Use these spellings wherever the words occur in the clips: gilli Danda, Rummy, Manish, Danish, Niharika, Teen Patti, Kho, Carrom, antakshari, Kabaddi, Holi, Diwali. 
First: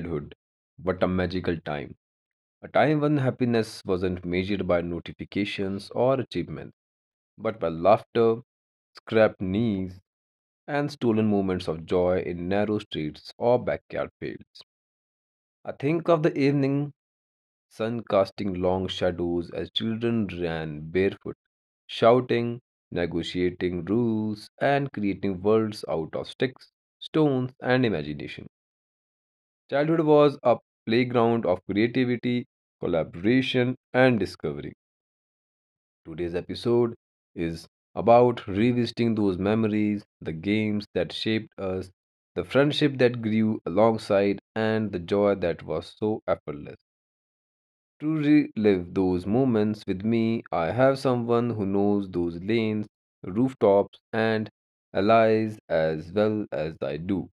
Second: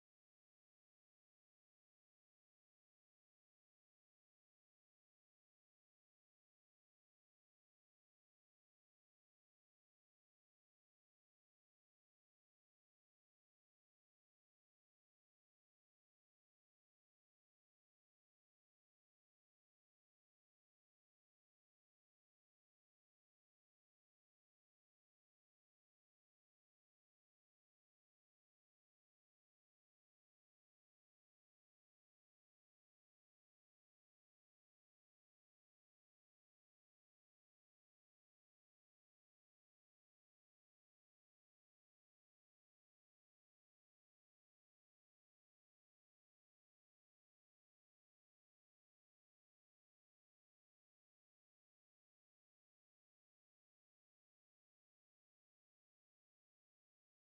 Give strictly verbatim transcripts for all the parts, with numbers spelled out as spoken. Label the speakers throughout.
Speaker 1: Childhood. What a magical time. A time when happiness wasn't measured by notifications or achievements, but by laughter, scrapped knees, and stolen moments of joy in narrow streets or backyard fields. I think of the evening sun casting long shadows as children ran barefoot, shouting, negotiating rules, and creating worlds out of sticks, stones, and imagination. Childhood was a playground of creativity, collaboration, and discovery. Today's episode is about revisiting those memories, the games that shaped us, the friendship that grew alongside, and the joy that was so effortless. To relive those moments with me, I have someone who knows those lanes, rooftops, and alleys as well as I do.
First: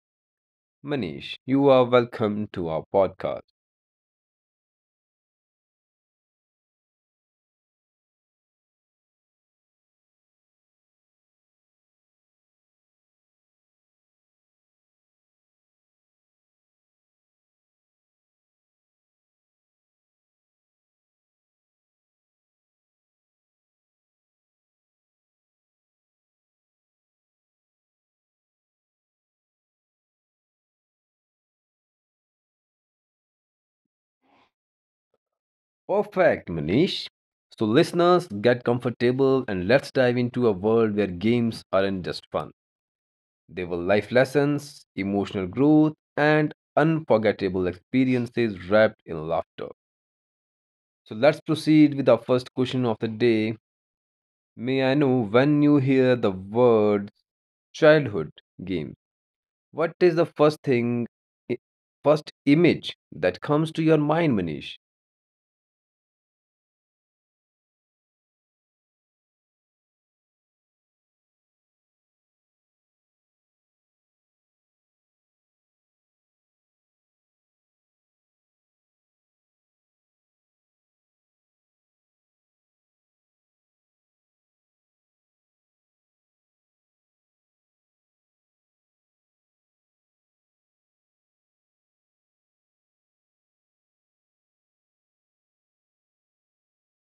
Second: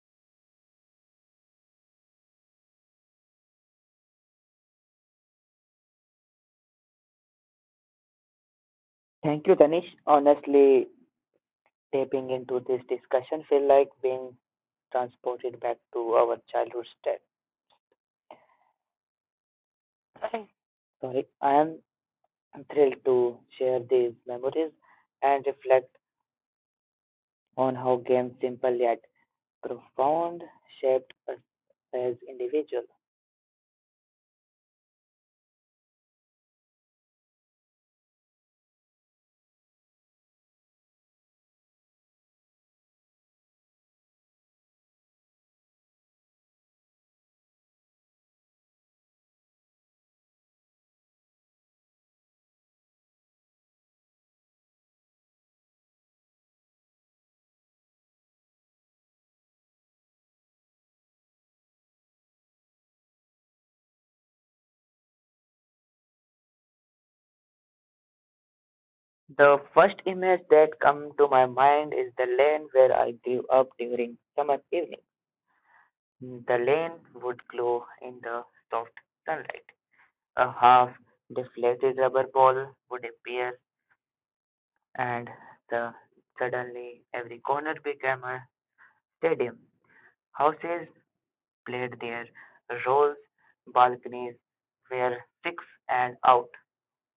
Speaker 1: Manish, you are welcome to our podcast.
Speaker 2: Thank you, Danish. Honestly, tapping into this discussion feel like being transported back to our childhood state. Sorry, I am thrilled to share these memories and reflect on how games, simple yet profound, shaped us as individuals.
Speaker 1: Perfect, Manish. So, listeners, get comfortable and let's dive into a world where games aren't just fun. They were life lessons, emotional growth, and unforgettable experiences wrapped in laughter. So, let's proceed with our first question of the day. May I know when you hear the word childhood game, what is the first thing, i- first image that comes to your mind, Manish?
Speaker 2: The first image that come to my mind is the lane where I grew up during summer evening. The lane would glow in the soft sunlight. A half deflated rubber ball would appear, and the suddenly every corner became a stadium. Houses played their roles, balconies were six and out.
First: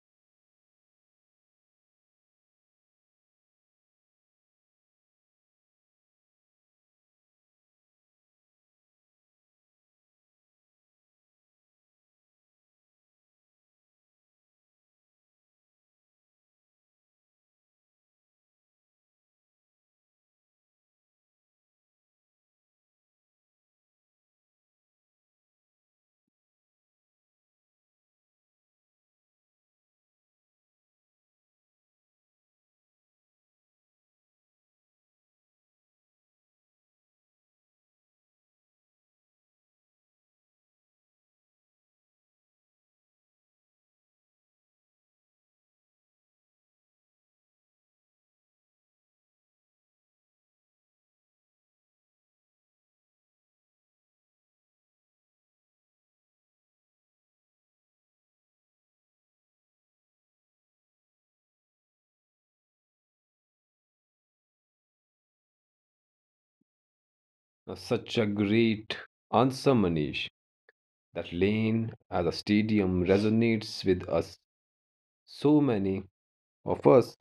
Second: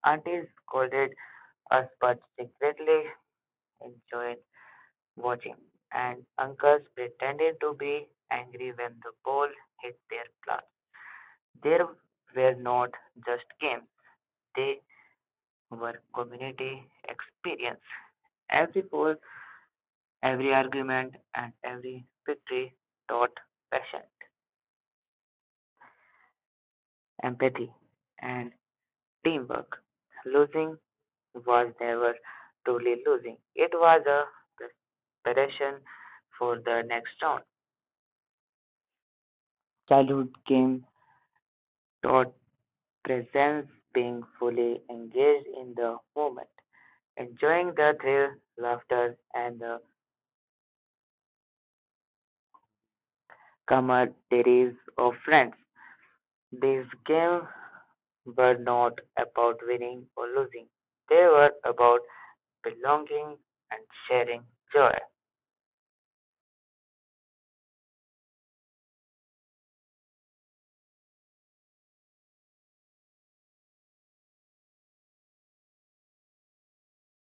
Speaker 2: Aunties scolded us but secretly enjoyed watching, and uncles pretended to be angry when the ball hit their plot. There were not just games, they were community experience. Every poll, every argument, and every victory taught patience, empathy, and teamwork. Losing was never truly losing. It was a preparation for the next round. Childhood game taught presence, being fully engaged in the moment, enjoying the thrill, laughter, and the camaraderie of friends. These games were not about winning or losing. They were about belonging and sharing joy.
Speaker 1: Now, such a great answer, Manish. That lane as a stadium resonates with us. So many of us,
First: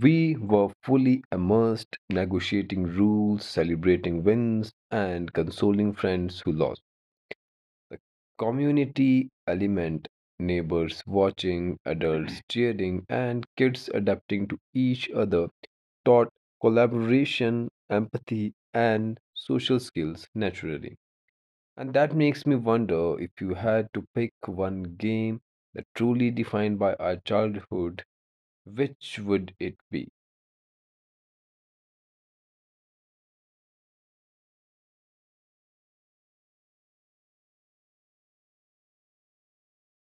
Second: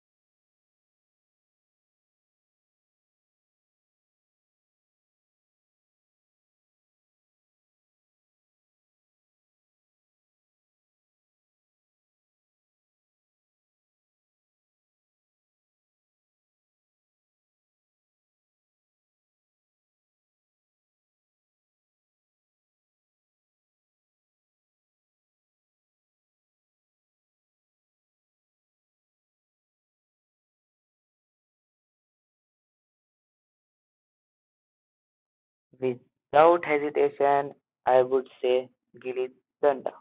Speaker 1: we were fully immersed negotiating rules, celebrating wins, and consoling friends who lost. The community element, neighbors watching, adults cheering, and kids adapting to each other, taught collaboration, empathy, and social skills naturally. And that makes me wonder, if you had to pick one game that truly defined by our childhood, which would it be?
Speaker 2: Without hesitation, I would say gilli Danda.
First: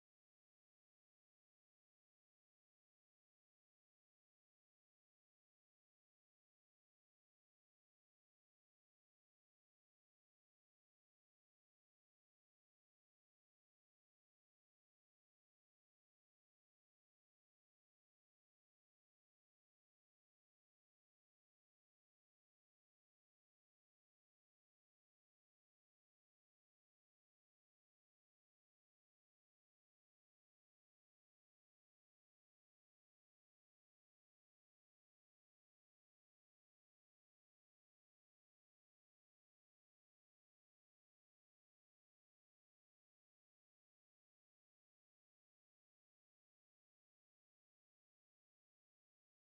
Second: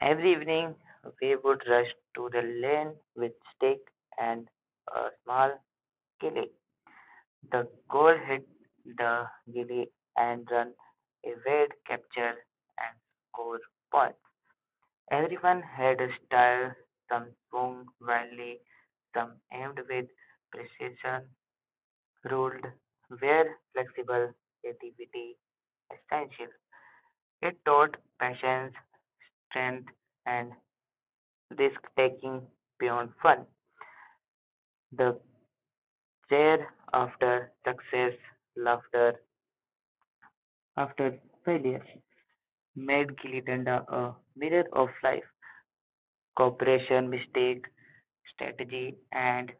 Speaker 2: Every evening, we would rush to the lane with stick and a small gilli. The goal hit the gilli and run away, capture and score point. Everyone had a style, some swung wildly, some aimed with precision, ruled were flexible, creativity essential. It taught patience, strength, and risk taking beyond fun. The cheer after success, laughter after failure made Gilitanda a mirror of life, cooperation, mistake, strategy, and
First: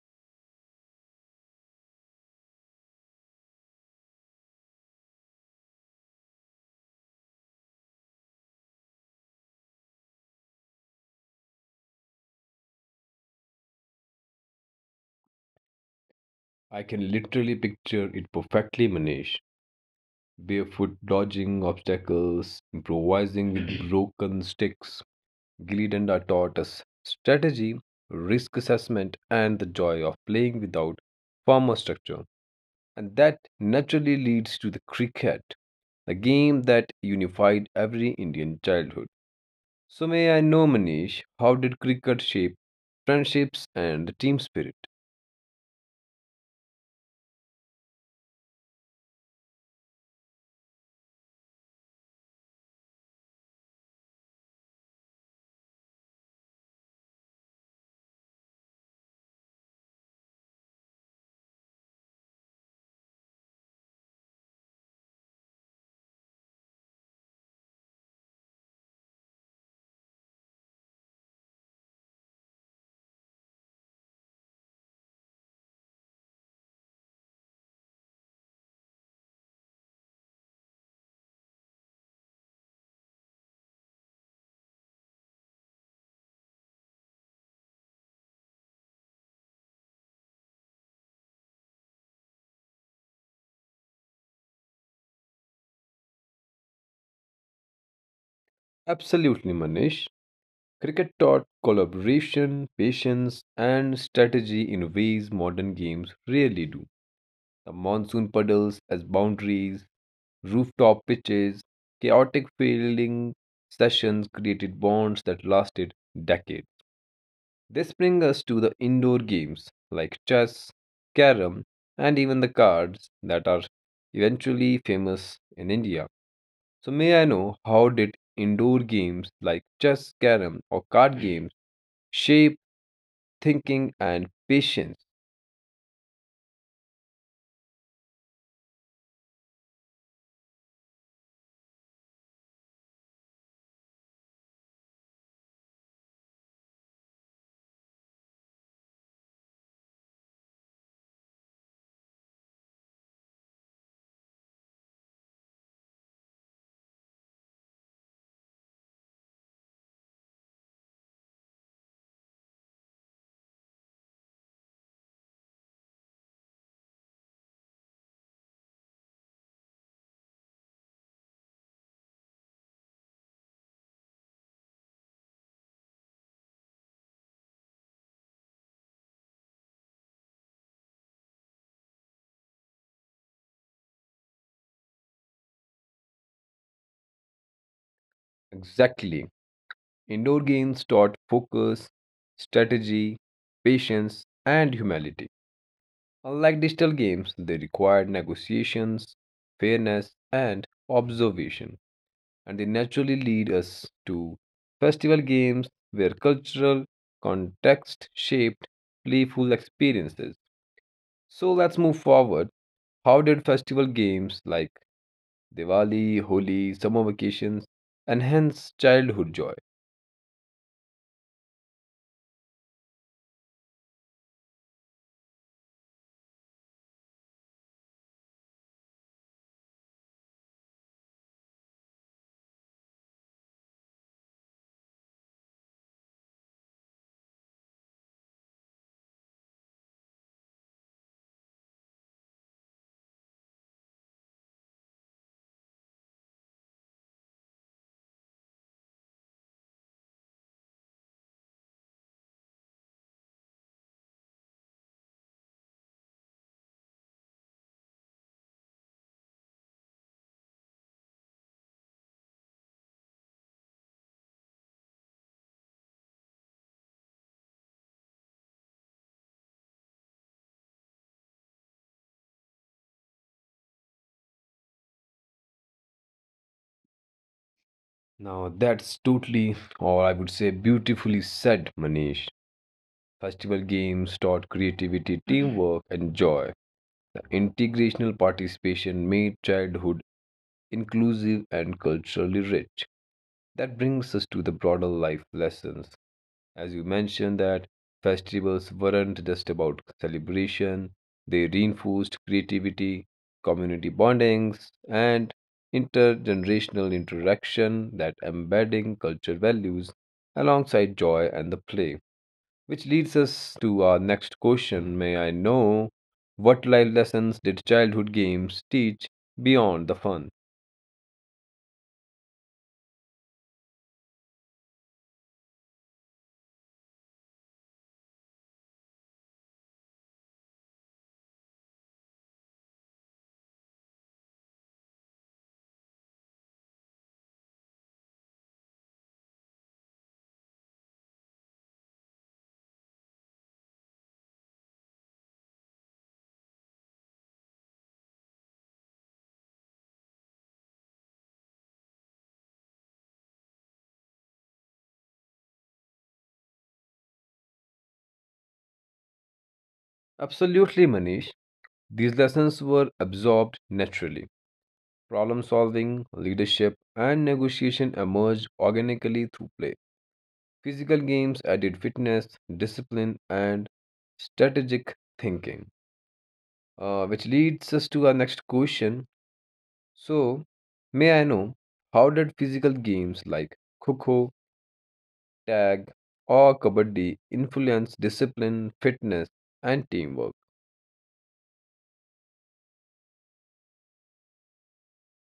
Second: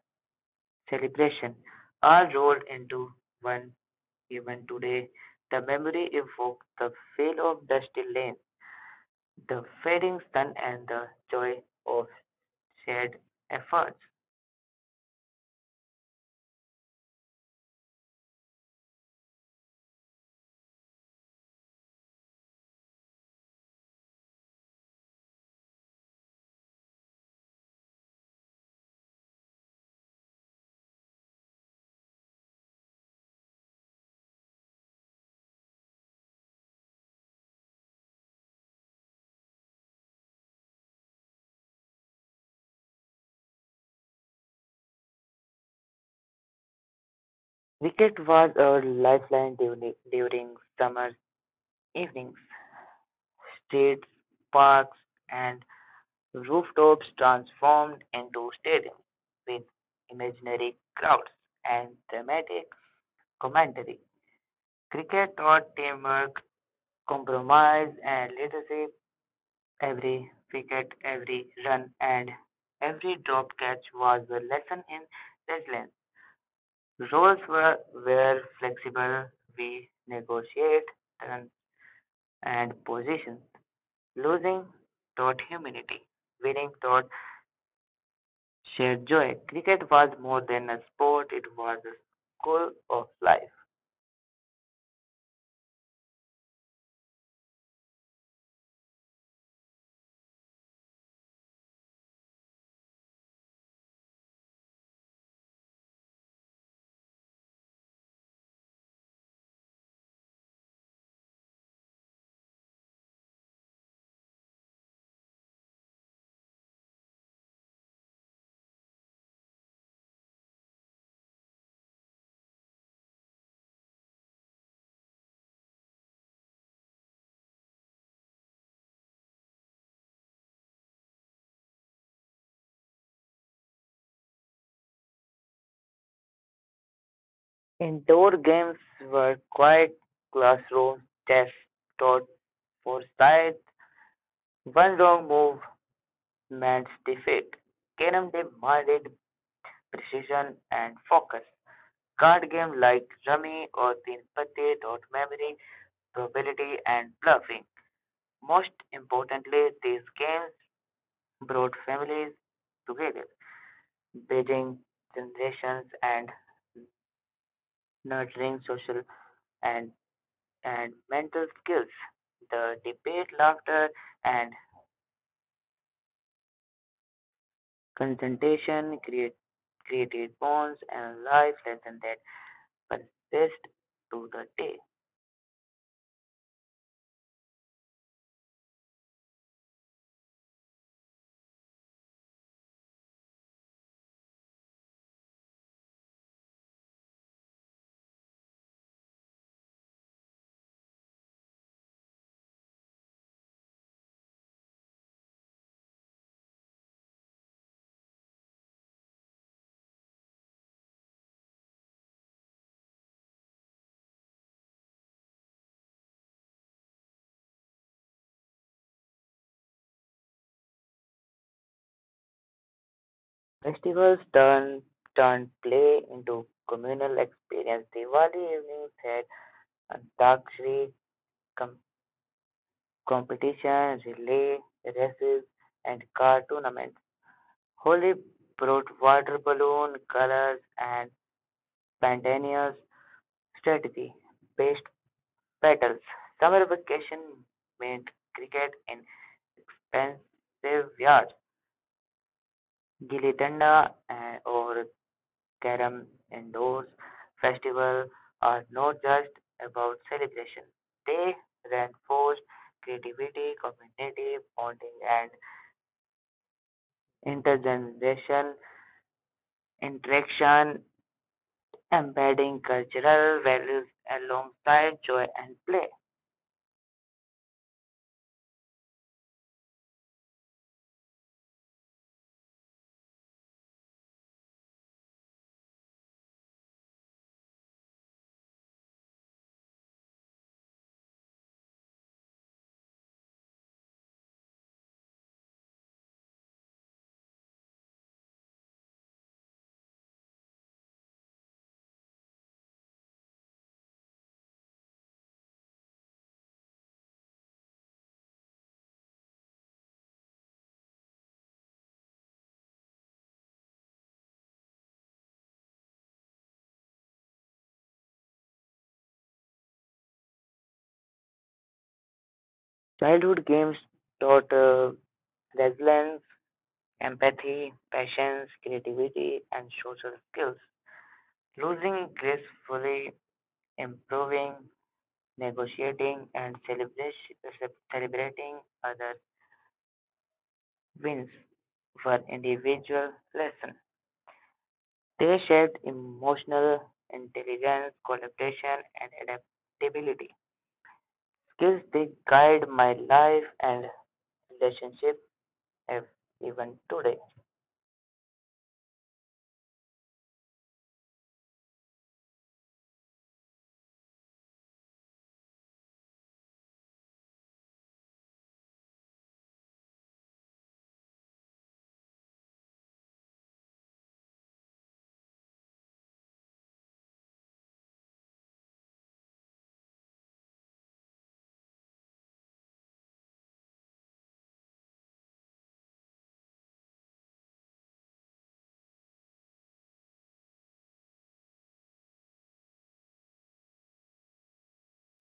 Speaker 2: celebration, are rolled into one. Even today, the memory evokes the feel of dusty lane, the fading sun, and the joy of shared efforts.
Speaker 1: I can literally picture it perfectly, Manish. Barefoot dodging obstacles, improvising with broken sticks. Gilly Danda taught us strategy, risk assessment, and the joy of playing without formal structure. And that naturally leads to the cricket, a game that unified every Indian childhood. So may I know, Manish, how did cricket shape friendships and team spirit?
Speaker 2: Cricket was our lifeline during, during summer evenings. Streets, parks, and rooftops transformed into stadiums with imaginary crowds and dramatic commentary. Cricket taught teamwork, compromise and leadership. Every wicket, every run, and every drop catch was a lesson in resilience. Roles were, were flexible. We negotiate turns and positions. Losing taught humility. Winning taught shared joy. Cricket was more than a sport, it was a school of life.
Speaker 1: Absolutely, Manish. Cricket taught collaboration, patience, and strategy in ways modern games rarely do. The monsoon puddles as boundaries, rooftop pitches, chaotic fielding sessions created bonds that lasted decades. This brings us to the indoor games like chess, carom, and even the cards that are eventually famous in India. So, may I know, how did indoor games like chess, carom, or card games shape thinking and patience?
Speaker 2: Indoor games were quiet classrooms, tests taught foresight, one wrong move meant defeat. Carrom demanded precision and focus. Card games like Rummy or Teen Patti taught memory, probability, and bluffing. Most importantly, these games brought families together, building generations and nurturing social and, and mental skills. The debate, laughter, and concentration create, created bonds and life lessons that persist to the day.
Speaker 1: Exactly. Indoor games taught focus, strategy, patience, and humility. Unlike digital games, they required negotiations, fairness, and observation. And they naturally lead us to festival games where cultural context shaped playful experiences. So let's move forward. How did festival games like Diwali, Holi, summer vacations enhance childhood joy?
Speaker 2: Festivals turn turn play into communal experience. Diwali evenings had antakshari com- competition, relay races, and car tournaments. Holi brought water balloon colors and spontaneous strategy based battles. Summer vacation meant cricket in expensive yards, gilli danda, and or Carrom and those festivals are not just about celebration. They reinforce creativity, community bonding, and intergenerational interaction, embedding cultural values alongside joy and play.
Speaker 1: Now that's totally, or I would say, beautifully said, Manish. Festival games taught creativity, teamwork, and joy. The integrational participation made childhood inclusive and culturally rich. That brings us to the broader life lessons. As you mentioned, that festivals weren't just about celebration, they reinforced creativity, community bondings, and intergenerational interaction that embedding culture values alongside joy and the play. Which leads us to our next question. May I know, what life lessons did childhood games teach beyond the fun?
Speaker 2: Childhood games taught uh, resilience, empathy, patience, creativity, and social skills. Losing gracefully, improving negotiating, and celebration- celebrating other wins were individual lessons. They shaped emotional intelligence, collaboration, and adaptability. Skills that guide my life and relationship ev- even today.
Speaker 1: Absolutely, Manish. These lessons were absorbed naturally. Problem solving, leadership, and negotiation emerged organically through play. Physical games added fitness, discipline, and strategic thinking. Uh, which leads us to our next question. So, may I know, how did physical games like Kho, tag, or kabaddi influence discipline, fitness, and teamwork?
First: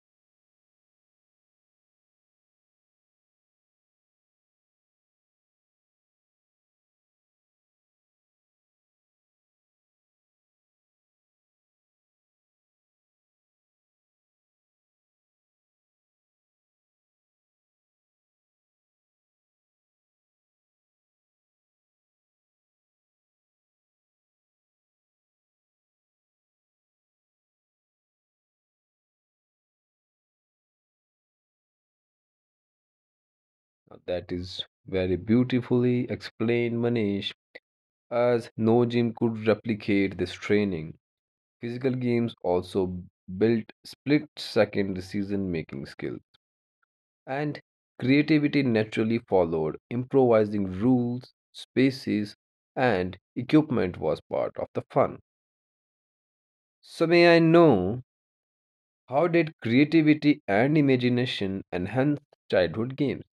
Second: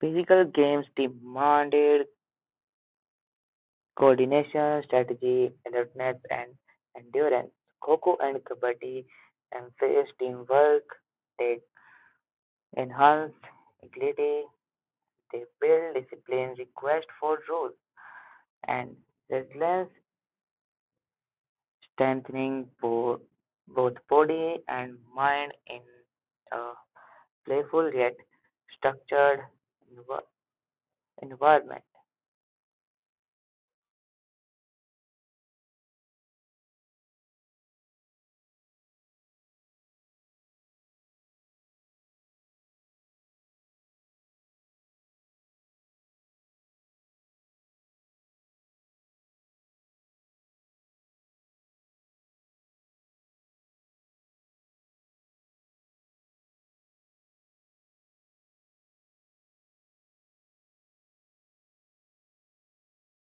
Speaker 2: Physical games demanded coordination, strategy, alertness, and endurance. Kho and Kabaddi emphasized teamwork. They enhanced agility, they build discipline, request for rules, and resilience, strengthening bo- both body and mind in a playful yet structured env- environment.
Speaker 1: Now, that is very beautifully explained, Manish. As no gym could replicate this training, physical games also built split second decision making skills. And creativity naturally followed. Improvising rules, spaces, and equipment was part of the fun. So, may I know, how did creativity and imagination enhance childhood games?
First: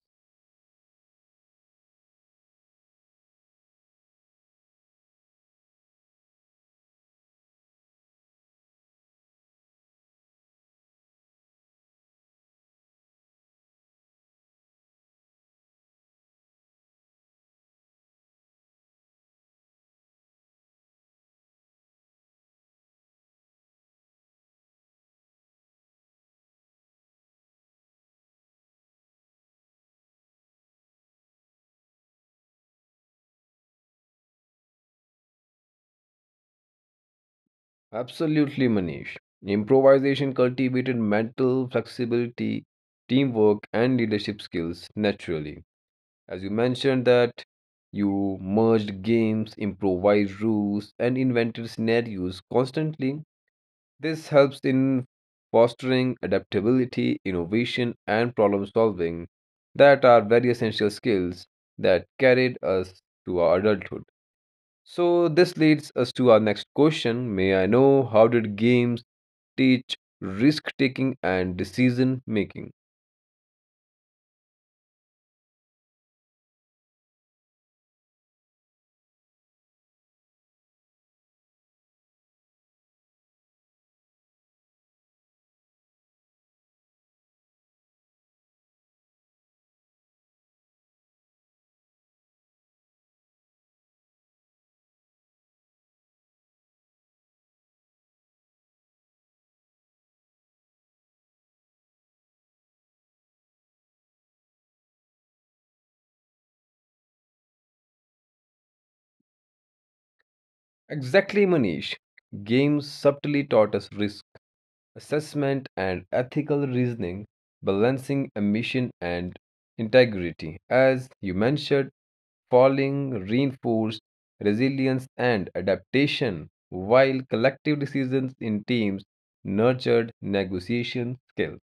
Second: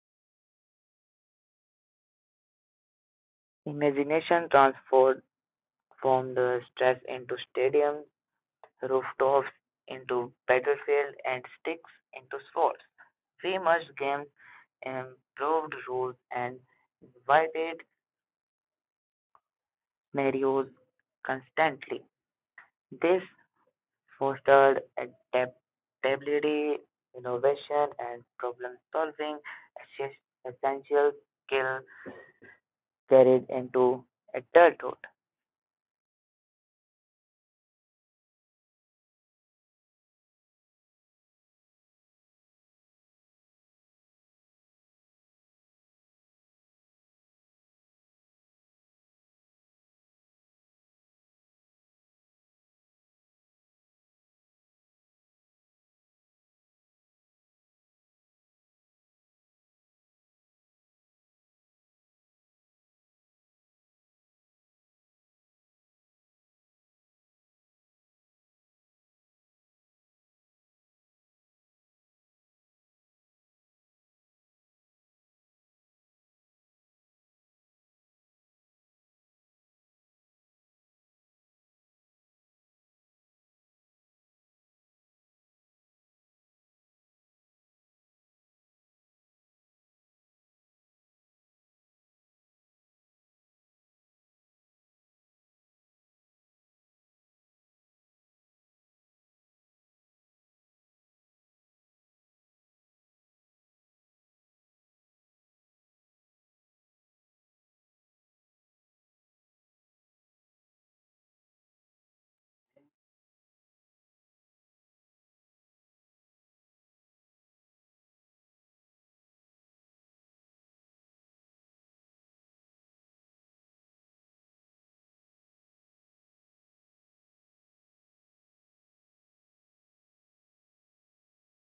Speaker 2: Imagination transforms the stress into stadiums, rooftops into battlefield, and sticks into swords. We must games improved rules and invited scenarios constantly. This fostered adaptability, innovation, and problem-solving, esses- essential skills carried into adulthood.
Speaker 1: Absolutely, Manish. Improvisation cultivated mental flexibility, teamwork, and leadership skills naturally. As you mentioned that you merged games, improvised rules, and invented scenarios constantly. This helps in fostering adaptability, innovation, and problem solving that are very essential skills that carried us to our adulthood. So, this leads us to our next question. May I know, how did games teach risk taking and decision making? Exactly, Manish. Games subtly taught us risk assessment and ethical reasoning, balancing ambition and integrity. As you mentioned, falling reinforced resilience and adaptation, while collective decisions in teams nurtured negotiation skills.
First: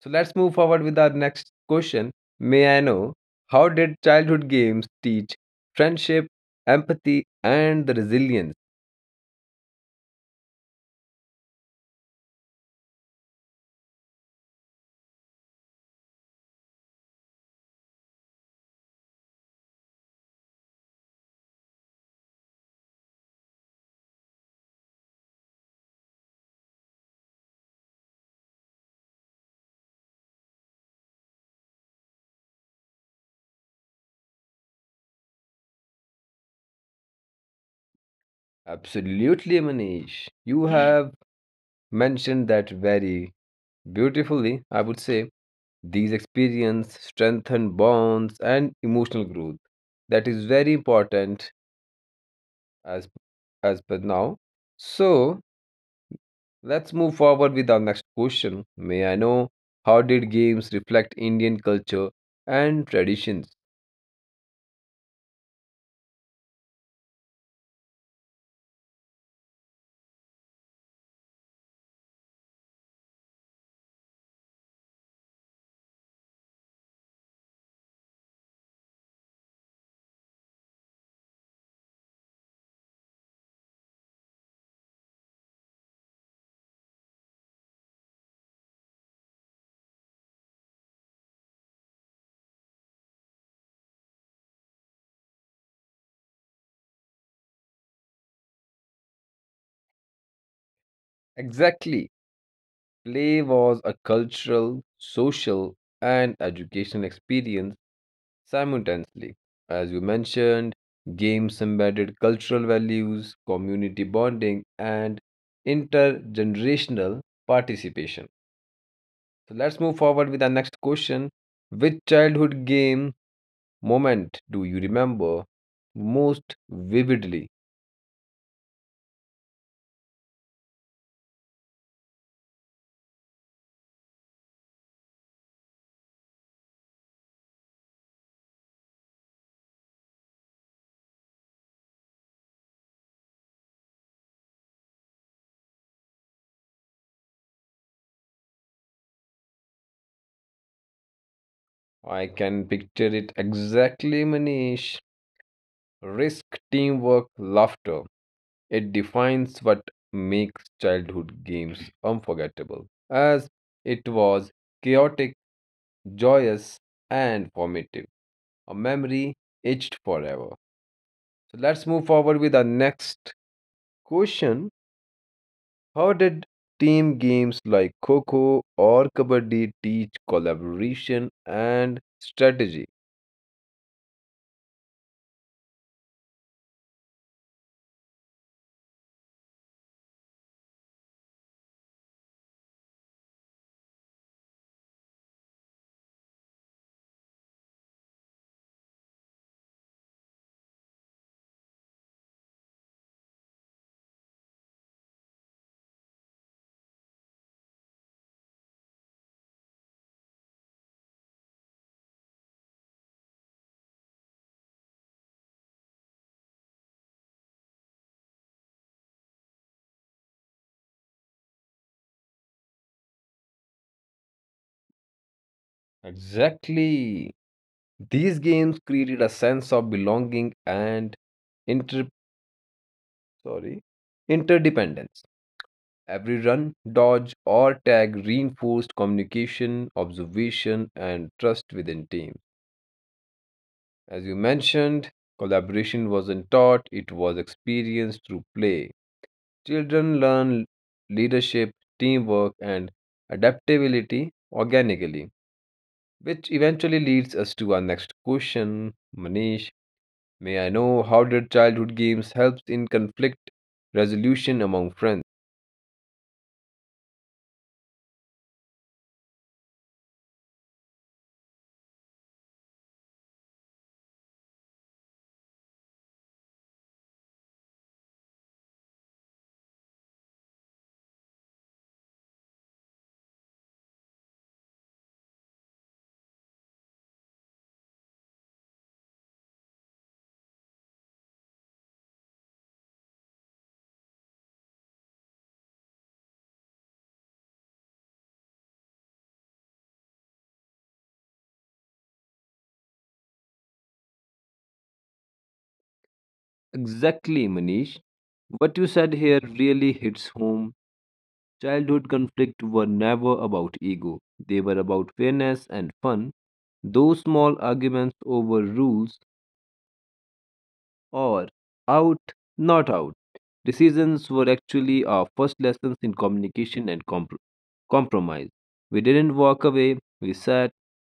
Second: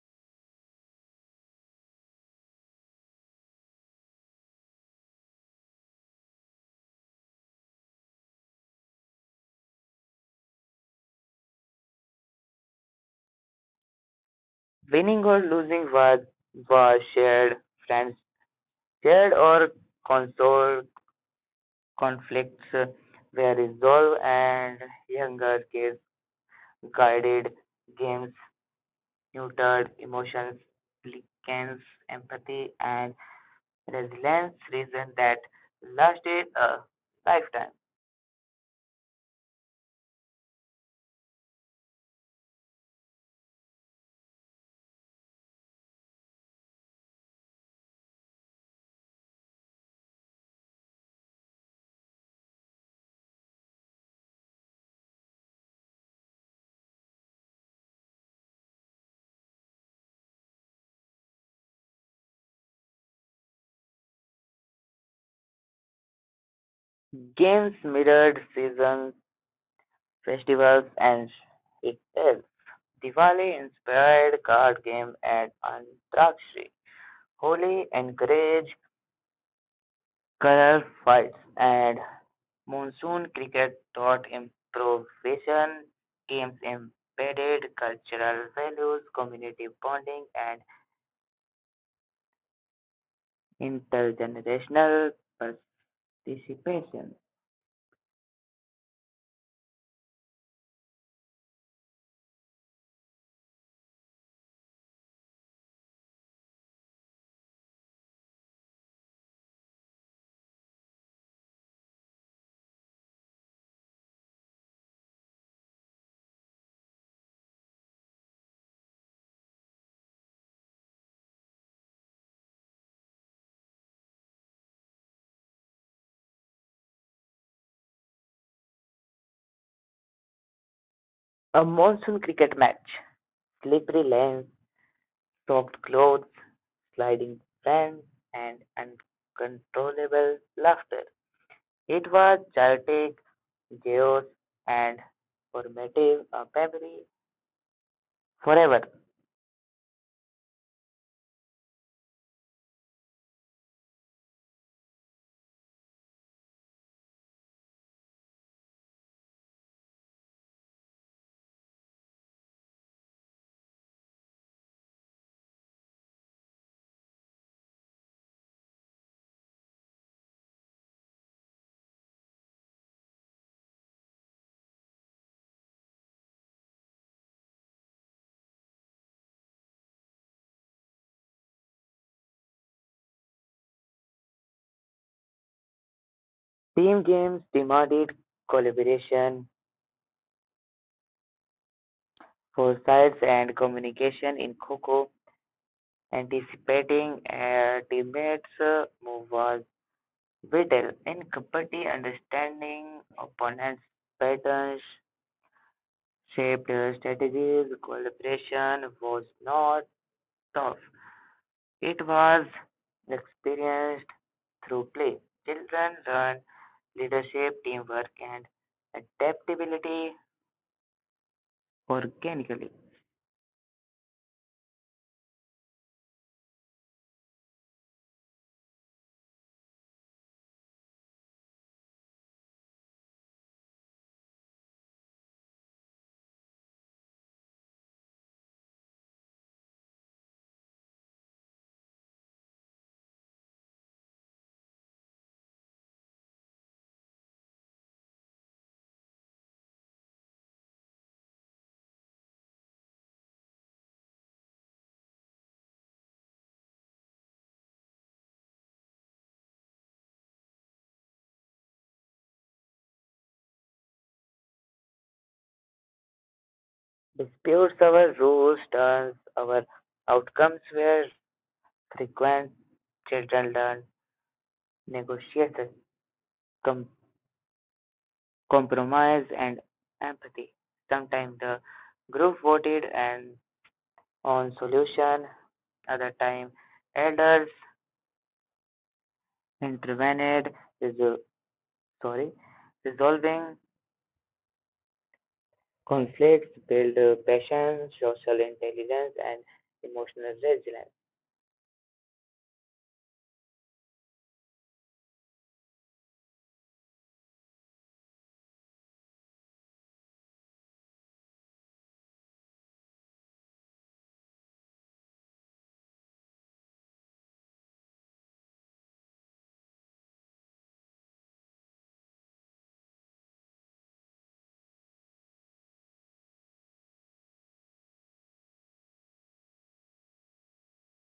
Speaker 1: So let's move forward with our next question. May I know, how did childhood games teach friendship, empathy, and the resilience?
Speaker 2: Winning or losing was, was shared, friends shared or console conflicts were resolved, and younger kids guided games, neutered emotions, likens empathy, and resilience seasons that lasted a lifetime.
Speaker 1: Absolutely, Manish. You have mentioned that very beautifully, I would say. These experiences strengthen bonds and emotional growth. That is very important as as per now. So let's move forward with our next question. May I know, how did games reflect Indian culture and traditions?
Speaker 2: Games mirrored seasons, festivals, and itself. Diwali inspired card game and Antakshari. Holi encouraged color fights, and monsoon cricket taught improvisation. Games embedded cultural values, community bonding, and intergenerational participation.
Speaker 1: Exactly. Play was a cultural, social, and educational experience simultaneously. As you mentioned, games embedded cultural values, community bonding, and intergenerational participation. So let's move forward with our next question. Which childhood game moment do you remember most vividly?
Speaker 2: A monsoon cricket match. Slippery lanes, soaked clothes, sliding friends, and uncontrollable laughter. It was chaotic, chaos, and formative a memory forever.
Speaker 1: I can picture it exactly, Manish. Risk, teamwork, laughter. It defines what makes childhood games unforgettable, as it was chaotic, joyous, and formative, a memory etched forever. So let's move forward with our next question. How did team games like Coco or Kabaddi teach collaboration and strategy?
Speaker 2: Team games demanded collaboration, foresight, and communication in Coco. Anticipating a teammate's uh, move was vital in competing understanding opponents' patterns shaped strategies. Collaboration was not tough. It was experienced through play. Children learn leadership, teamwork, and adaptability organically.
Speaker 1: Exactly. These games created a sense of belonging and inter sorry interdependence. Every run, dodge, or tag reinforced communication, observation, and trust within teams. As you mentioned, collaboration wasn't taught, it was experienced through play. Children learn leadership, teamwork, and adaptability organically, which eventually leads us to our next question. Manish, may I know, how did childhood games help in conflict resolution among friends?
Speaker 2: Disputes our rules, turns our outcomes were frequent. Children learn negotiation, com- compromise, and empathy. Sometimes the group voted and on solution other time elders intervened resol- sorry resolving conflicts build uh, passion social intelligence and emotional resilience.
Speaker 1: Exactly, Manish. What you said here really hits home. Childhood conflicts were never about ego, they were about fairness and fun. Those small arguments over rules or out, not out decisions were actually our first lessons in communication and compr- compromise. We didn't walk away, we sat,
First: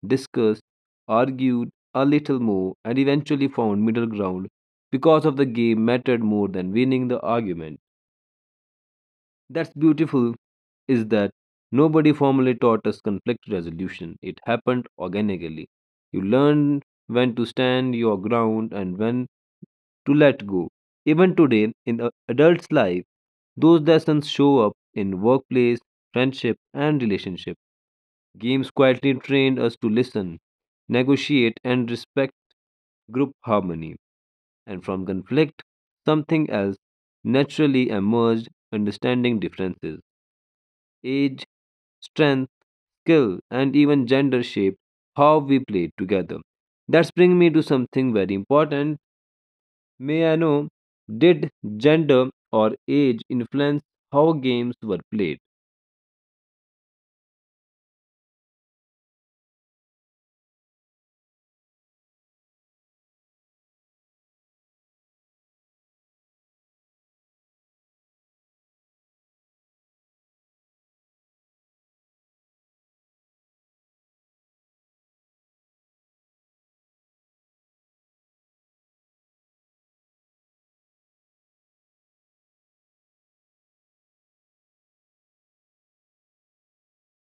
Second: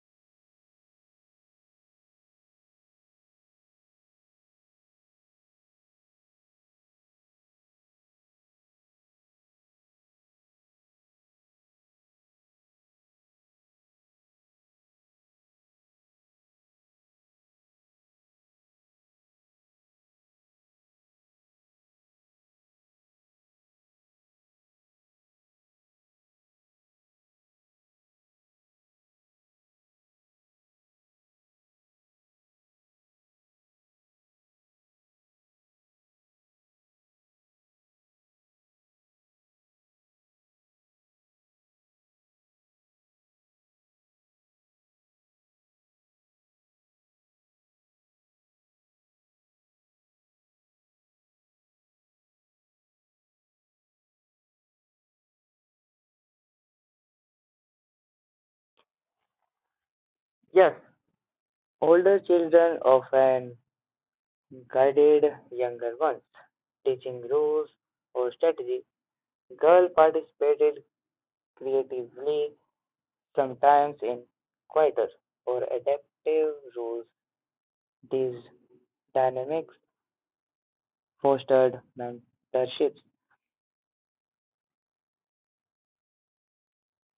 Speaker 1: discussed, argued a little more, and eventually found middle ground because of the game mattered more than winning the argument. That's beautiful is that nobody formally taught us conflict resolution. It happened organically. You learned when to stand your ground and when to let go. Even today, in a adult's life, those lessons show up in workplace, friendship, and relationship. Games quietly trained us to listen, negotiate, and respect group harmony. And from conflict, something else naturally emerged understanding differences age, strength, skill, and even gender shape how we play together. That's bring me to something very important. May I know, did gender or age influence how games were played?
Speaker 2: Yes, older children often guided younger ones teaching rules or strategy. Girl participated creatively sometimes in quieter or adaptive roles. These dynamics fostered mentorships,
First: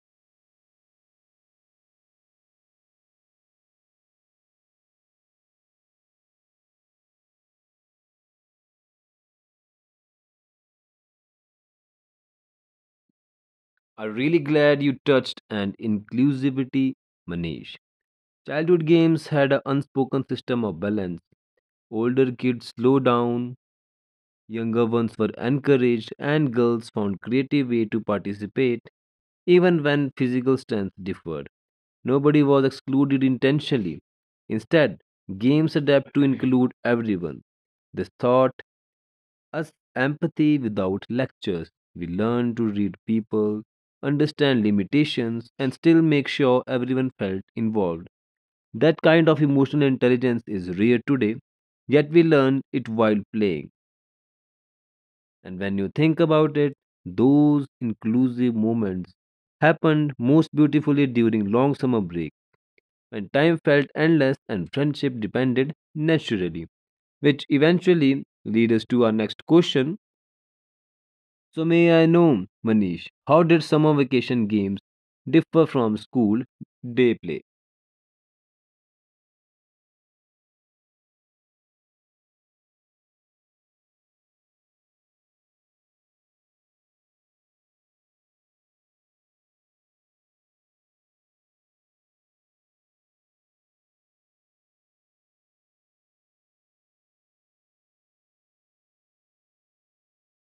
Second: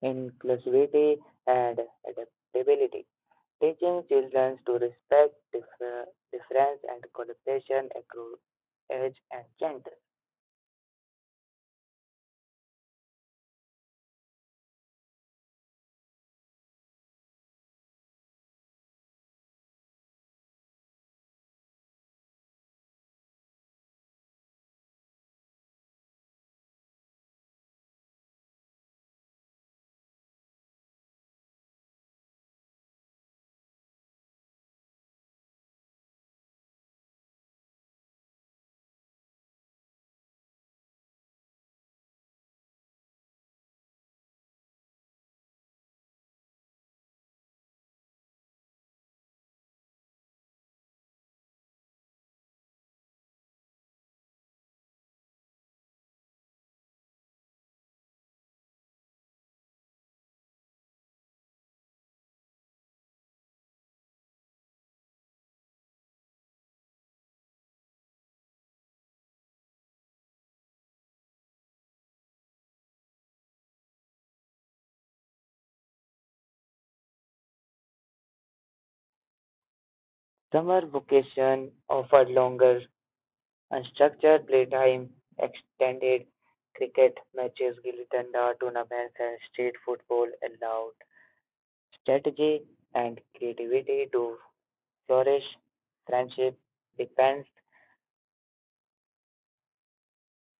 Speaker 2: inclusivity, and adaptability, teaching children to respect differ- difference and collaboration across age and gender.
Speaker 1: I'm really glad you touched and inclusivity, Manish. Childhood games had an unspoken system of balance. Older kids slow down, younger ones were encouraged, and girls found creative ways to participate, even when physical strength differed. Nobody was excluded intentionally. Instead, games adapt to include everyone. This taught us empathy without lectures. We learned to read people, understand limitations, and still make sure everyone felt involved. That kind of emotional intelligence is rare today, yet we learn it while playing. And when you think about it, those inclusive moments happened most beautifully during long summer break, when time felt endless and friendship depended naturally, which eventually lead us to our next question. So may I know, Manish, how did summer vacation games differ from school day play?
Speaker 2: Summer vacation offered longer, unstructured playtime, extended cricket matches, gilli danda tournaments, and street football allowed strategy and creativity to flourish. Friendship depends.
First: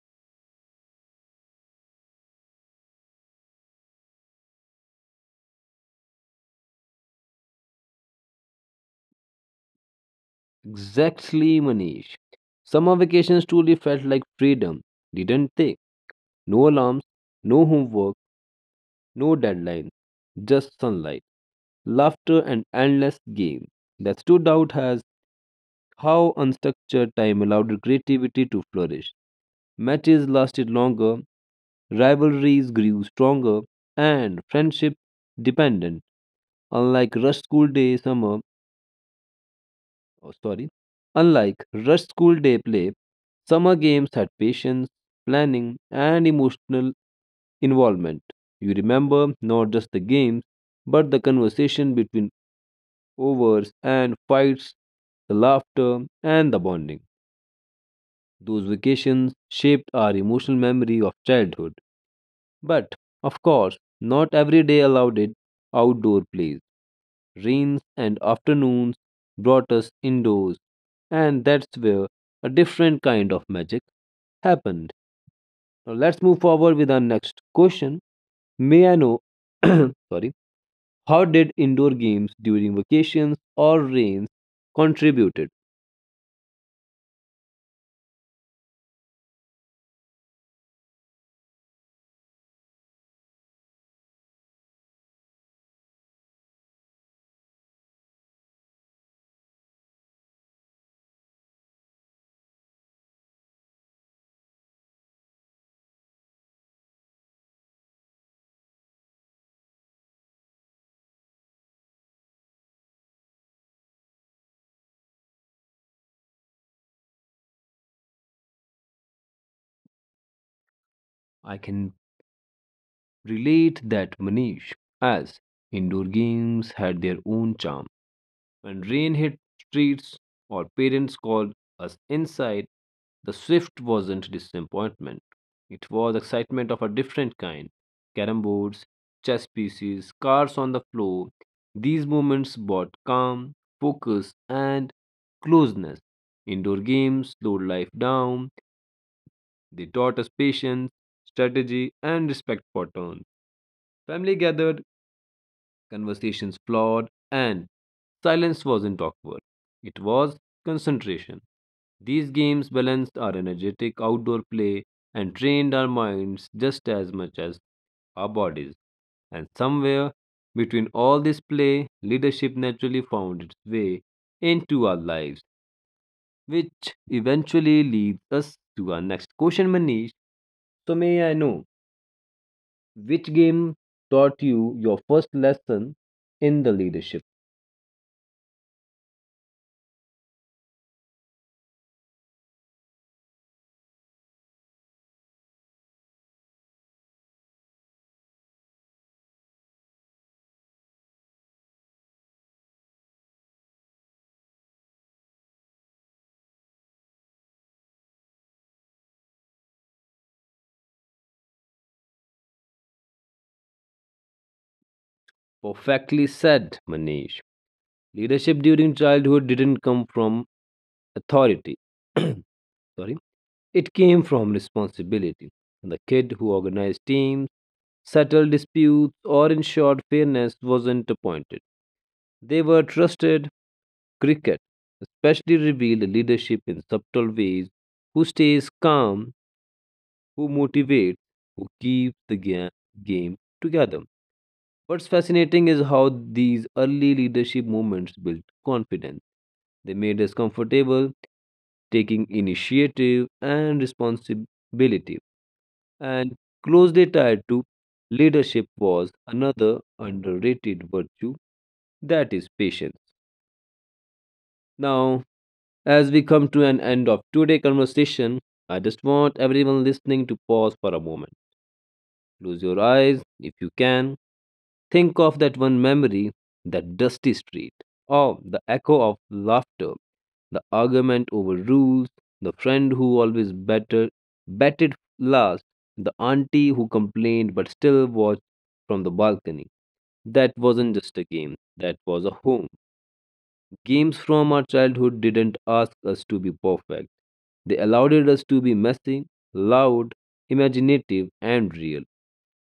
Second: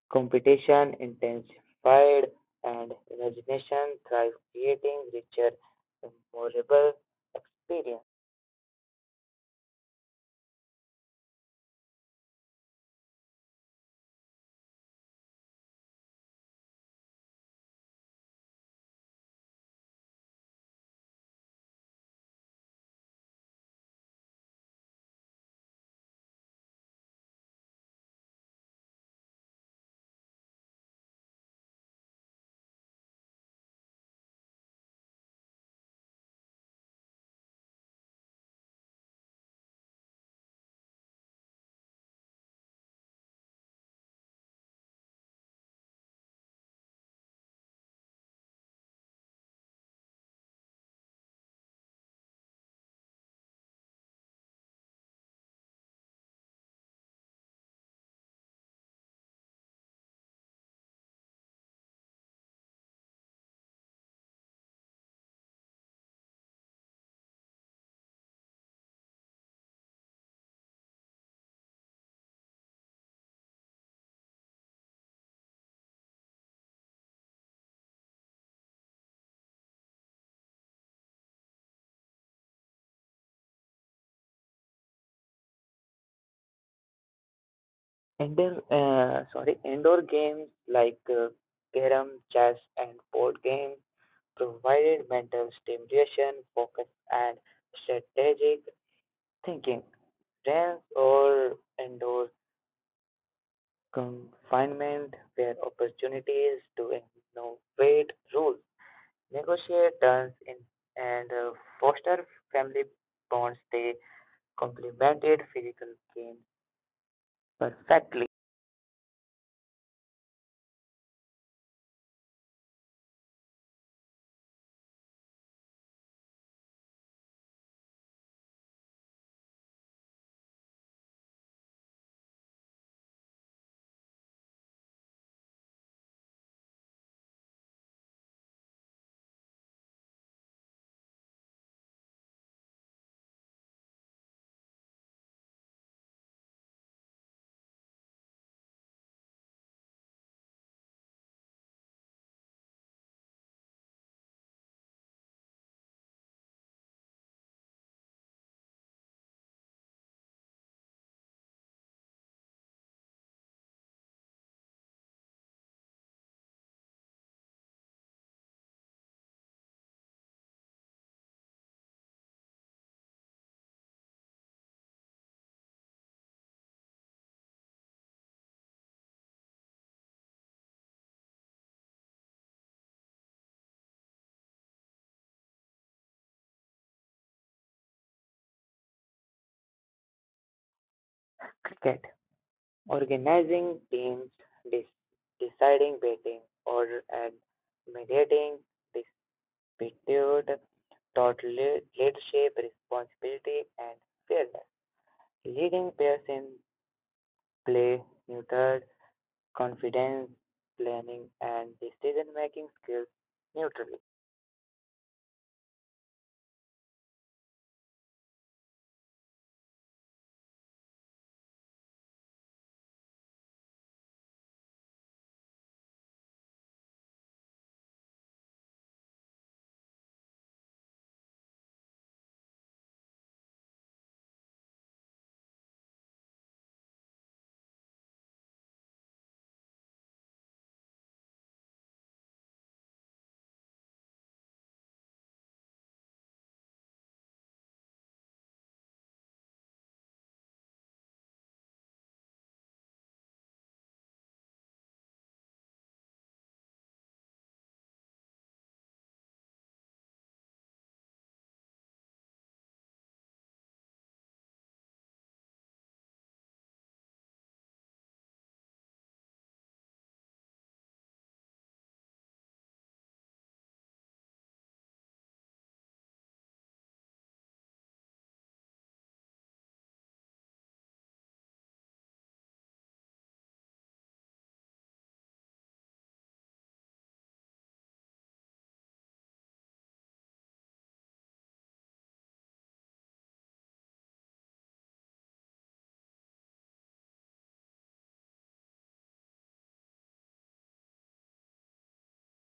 Speaker 2: Competition intensified and imagination thrived, creating richer, memorable experience.
Speaker 1: Exactly, Manish. Summer vacations truly felt like freedom, didn't they? No alarms, no homework, no deadline, just sunlight, laughter, and endless game. That stood out as how unstructured time allowed creativity to flourish. Matches lasted longer, rivalries grew stronger, and friendship dependent. Unlike rush school day summer, oh, sorry, Unlike rush school day play, summer games had patience, planning, and emotional involvement. You remember not just the games, but the conversation between overs and fights, the laughter and the bonding. Those vacations shaped our emotional memory of childhood. But, of course, not every day allowed it outdoor plays. Rains and afternoons brought us indoors, and that's where a different kind of magic happened. Now let's move forward with our next question. May I know, sorry, how did indoor games during vacations or rains contributed?
Speaker 2: Indoor, uh, sorry, indoor games like uh, carom, chess, and board games provided mental stimulation, focus, and strategic thinking. Rents or indoor confinement were opportunities to innovate rules negotiate terms in, and uh, foster family bonds. They complemented physical games perfectly.
Speaker 1: I can relate that, Manish, as indoor games had their own charm. When rain hit streets or parents called us inside, the swift wasn't disappointment. It was excitement of a different kind. Carrom boards, chess pieces, cars on the floor. These moments brought calm, focus, and closeness. Indoor games slowed life down. They taught us patience, strategy, and respect for turns. Family gathered conversations flawed and silence wasn't awkward. It was concentration. These games balanced our energetic outdoor play and trained our minds just as much as our bodies. And somewhere between all this play, leadership naturally found its way into our lives, which eventually leads us to our next question, Manish. So, may I know, which game taught you your first lesson in the leadership?
Speaker 2: Cricket, organizing teams, de- deciding batting order, and mediating dispute taught le- leadership, responsibility, and fairness. Leading players in play neutered confidence, planning, and decision-making skills neutrally.
Speaker 1: Perfectly said, Manish. Leadership during childhood didn't come from authority. Sorry. It came from responsibility. The kid who organized teams, settled disputes, or ensured fairness wasn't appointed. They were trusted. Cricket especially revealed leadership in subtle ways, who stays calm, who motivates, who keeps the ga- game together. What's fascinating is how these early leadership movements built confidence. They made us comfortable taking initiative and responsibility, and closely tied to leadership was another underrated virtue, that is patience. Now, as we come to an end of today's conversation, I just want everyone listening to pause for a moment. Close your eyes if you can. Think of that one memory, that dusty street, or the echo of laughter, the argument over rules, the friend who always better batted last, the auntie who complained but still watched from the balcony. That wasn't just a game, that was a home. Games from our childhood didn't ask us to be perfect. They allowed us to be messy, loud, imaginative, and real.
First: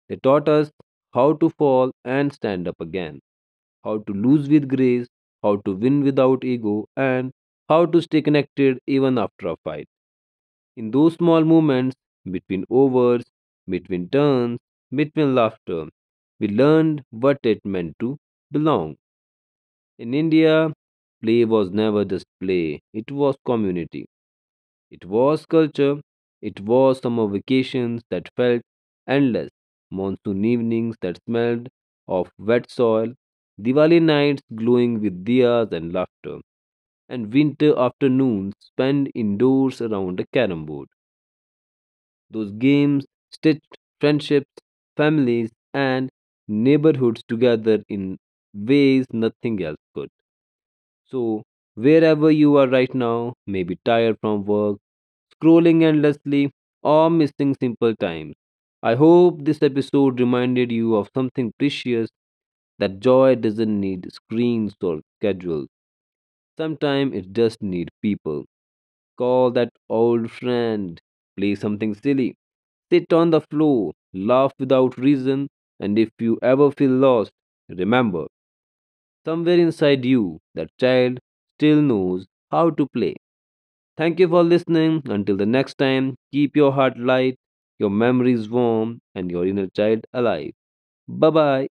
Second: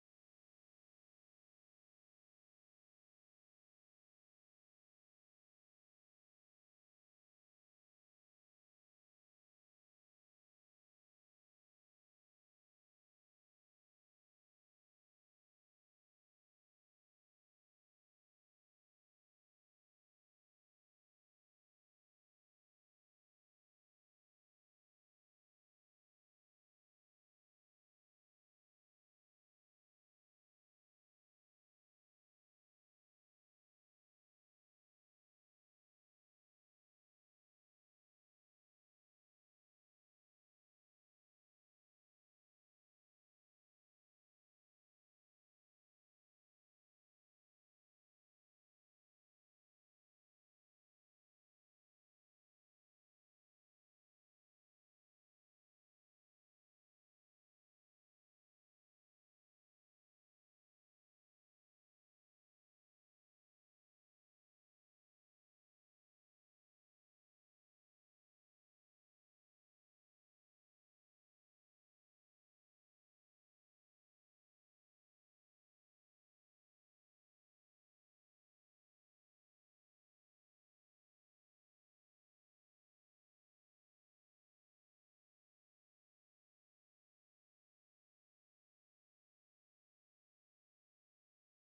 Speaker 1: They taught us how to fall and stand up again, how to lose with grace, how to win without ego, and how to stay connected even after a fight. In those small moments, between overs, between turns, between laughter, we learned what it meant to belong. In India, play was never just play, it was community, it was culture, it was summer vacations that felt endless, monsoon evenings that smelled of wet soil, Diwali nights glowing with diyas and laughter, and winter afternoons spent indoors around a carom board. Those games stitched friendships, families, and neighborhoods together in ways nothing else could. So, wherever you are right now, maybe tired from work, scrolling endlessly, or missing simple times, I hope this episode reminded you of something precious, that joy doesn't need screens or schedules. Sometimes it just needs people. Call that old friend, play something silly, sit on the floor, laugh without reason, and if you ever feel lost, remember, somewhere inside you, that child still knows how to play. Thank you for listening. Until the next time, keep your heart light, your memories warm, and your inner child alive. Bye bye.